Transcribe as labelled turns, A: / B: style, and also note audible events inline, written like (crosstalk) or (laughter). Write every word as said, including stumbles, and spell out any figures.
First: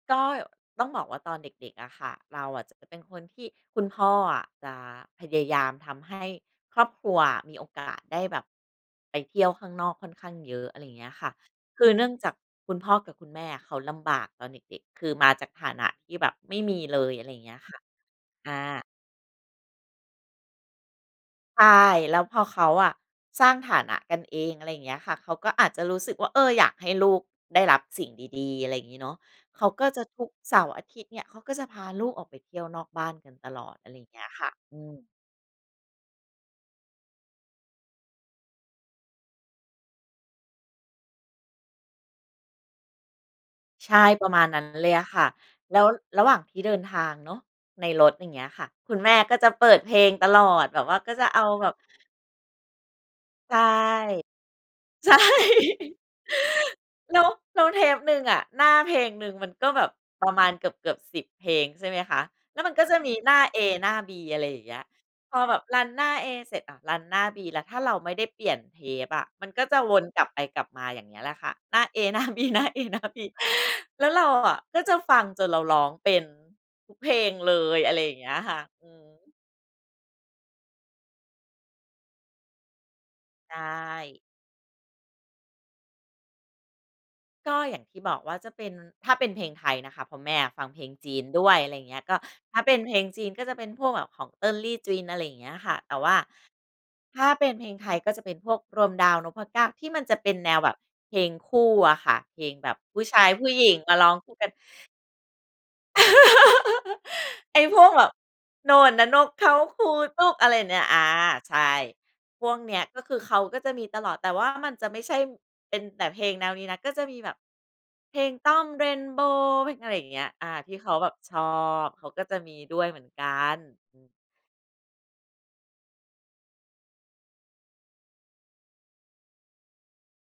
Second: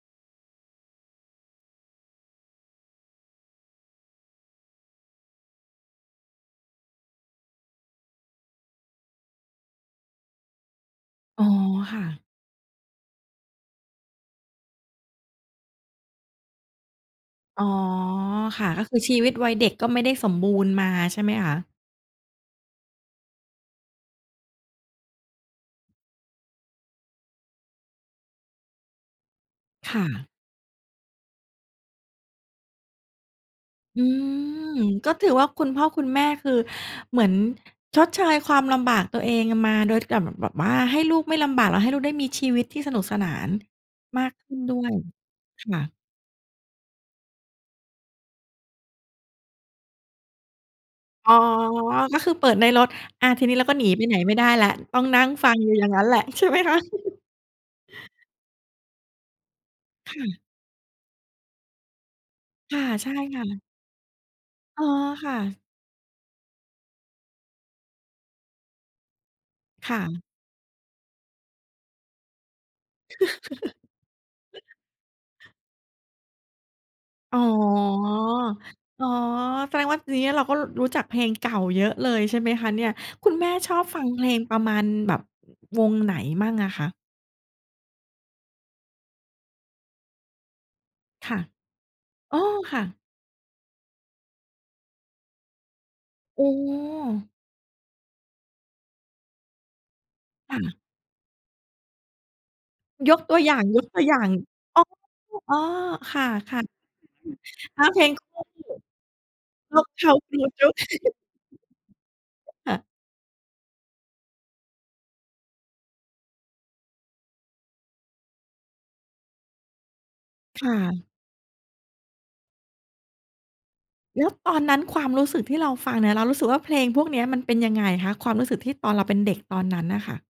A: ก็ต้องบอกว่าตอนเด็ก ๆ อะค่ะ เราอะจะเป็นคนที่คุณพ่ออะ จะพยายามทำให้ครอบครัวอะ มีโอกาสได้แบบไปเที่ยวข้างนอกค่อนข้างเยอะ อะไรอย่างเงี้ยค่ะ
B: อ๋อ
A: คือ
B: ค
A: เ
B: ่
A: นื
B: ะ
A: ่องจากคุณพ่อกับคุณแม่อะ เขาลำบากตอนเด็ก ๆ คือมาจากฐานะที่แบบไม่มีเลย อะไรอย่างเงี้
B: อ
A: ย
B: ๋อ
A: ค่ะ อ
B: ค่ะ ก็
A: า
B: คือชีวิตวัยเด็ก ก็ไม่ได้สมบูรณ์มา ใช่ไหมคะ?
A: ใช่ แล้วพอเขาอะสร้างฐานะกันเอง อะไรอย่างเงี้ยค่ะ เขาก็อาจจะรู้สึกว่า เออ อยากให้ลูกได้รับสิ่งดี ๆ อะไรอย่างงี้เนาะ เขาก็
B: ค
A: จ
B: ่
A: ะ ท
B: ะ
A: ุกเสาร์อาทิตย์เนี่ย เขาก็จะพาลูกออกไปเที่ยวนอกบ้านกันตลอด อะไร
B: อ
A: อ
B: ื
A: ย่างเงี้ยค่ะ
B: ม
A: อืม
B: ก็ถือว่าคุณพ่อคุณแม่ คือเหมือน ชดเชยความลำบากตัวเองมา โดย กลับเหมือนแบบว่า ให้ลูกไม่ลำบาก แล้วให้ลูกได้มีชีวิตที่สนุกสนาน
A: ใช่
B: ม
A: ป
B: า
A: ระ
B: ก
A: มา
B: ข
A: ณ
B: ึ้
A: นั
B: น
A: ้น
B: ด้
A: เ
B: ว
A: ล
B: ย
A: ยอะค่ะ
B: ค
A: แล
B: ่
A: ้ว
B: ะ
A: ระหว่างที่เดินทางเนาะ ในรถอย่างเงี้ยค่ะ คุณแม่ก็จะเปิดเพลงตลอด แบบว่าก็จะ
B: อ๋อ
A: เอาแบบ
B: ก็คือเปิดในรถ อา ที
A: ใ
B: น
A: ช
B: ี้
A: ่
B: เราก็หนีไปไหนไม่ได้แล้ว ต้อง
A: ใช่
B: นั่งฟังอยู่อย่างงั้นแหละ ใช่ไหมคะ?
A: แล้ว แล้วเทปหนึ่งอะ หน้าเพลงหนึ่งมันก็แบบ
B: ค่
A: ประ
B: ะ
A: มาณเกือบ ๆ สิบ เพลงใช่ไหมคะ? แล้วมั
B: ค
A: น
B: ่
A: ก
B: ะ
A: ็จะ
B: ใช
A: ม
B: ่
A: ีหน้
B: ค
A: า
B: ่
A: เอ
B: ะ
A: หน้า บี อะไรอย่างเงี้
B: อ๋อ
A: ย
B: ค
A: พ
B: ่
A: อแ
B: ะ
A: บบ รัน หน้า เอ เสร็จอะ รัน หน้า บี แล้ว ถ้าเราไม่ได้เปลี่ยนเทปอะ มันก็จะ
B: ค
A: ว
B: ่
A: นก
B: ะ
A: ลับไปกลับมา อย่างเงี้ยแหละค่ะ หน้า เอ หน้า บี หน้า เอ หน้า บี แล้วเราอะ ก็จะฟังจน
B: (laughs)
A: เราร้องเป็นทุกเพลง
B: อ๋อ
A: เลย อะไรอย่างเงี้ยค่ะ อื
B: อ๋อ
A: ม
B: แสดงว่า ทีนี้เราก็รู้จักเพลงเก่าเยอะเลย ใช่ไหมคะเนี่ย? คุณแม่
A: ใช
B: ชอบฟัง
A: ่
B: เพลงประมาณแบบวงไหนมั้งอะคะ?
A: ก็อย่างที่บอกว่าจะเป็น ถ้าเป็นเพลงไทยนะคะ เพราะแม่อะฟังเพลงจีน
B: ค่ะ
A: ด้วย อะไรอย่างเงี้ย ก็
B: อ๋อ
A: ถ้าเป
B: ค
A: ็น
B: ่
A: เพ
B: ะ
A: ลงจีน ก็จะเป็นพวกแบบของเติ้งลี่จวิน อะไรอย่างเงี้ยค่ะ แต่ว่า
B: โอ้
A: ถ้าเป็นเพลงไทย ก็จะเป็นพวกรวมดาว นพเก้า ที่มันจะเป็นแน
B: ค่
A: วแบ
B: ะ
A: บเพลงคู่อะค่ะ เพลงแบบผู้
B: ย
A: ช
B: ก
A: าย
B: ตัว
A: ผู
B: อ
A: ้
B: ย่
A: หญิงมาร้อง
B: า
A: ค
B: ง
A: ู่กัน
B: ๆ อ๋อ ๆ ค่ะ
A: (laughs)
B: ๆ
A: ไอ้
B: (unintelligible)
A: พ
B: ถ้
A: ว
B: า
A: ก
B: เพ
A: แบ
B: ล
A: บ
B: ง
A: "โน่
B: (unintelligible)
A: นน่ะนกเขา
B: น
A: คู
B: กเขา
A: จุ๊
B: ค
A: ก"
B: ู
A: อะไร
B: จุ๊
A: เน
B: ก
A: ี่ย อา
B: (chuckles)
A: ใช่ พวก
B: ค
A: เน
B: ่
A: ี้ย
B: ะ
A: ก็คือเขาก็จะมีตลอด แต่ว่ามันจะไม่ใช่เป็นแต่เพลงแนวนี้นะ ก็จะมีแบบ เพลงต้อม เรนโบว์ เพลงอะไรอย่างเงี้ย อา
B: ค
A: ท
B: ่
A: ี่เขา
B: ะ
A: แบบชอบ เขาก็จะมีด้วยเหมือนกัน อือ
B: แล้วตอนนั้นความรู้สึกที่เราฟังเนี่ย เรารู้สึกว่าเพลงพวกเนี้ย มันเป็นยังไงคะ? ความรู้สึกที่ตอนเราเป็นเด็กตอนนั้นน่ะค่ะ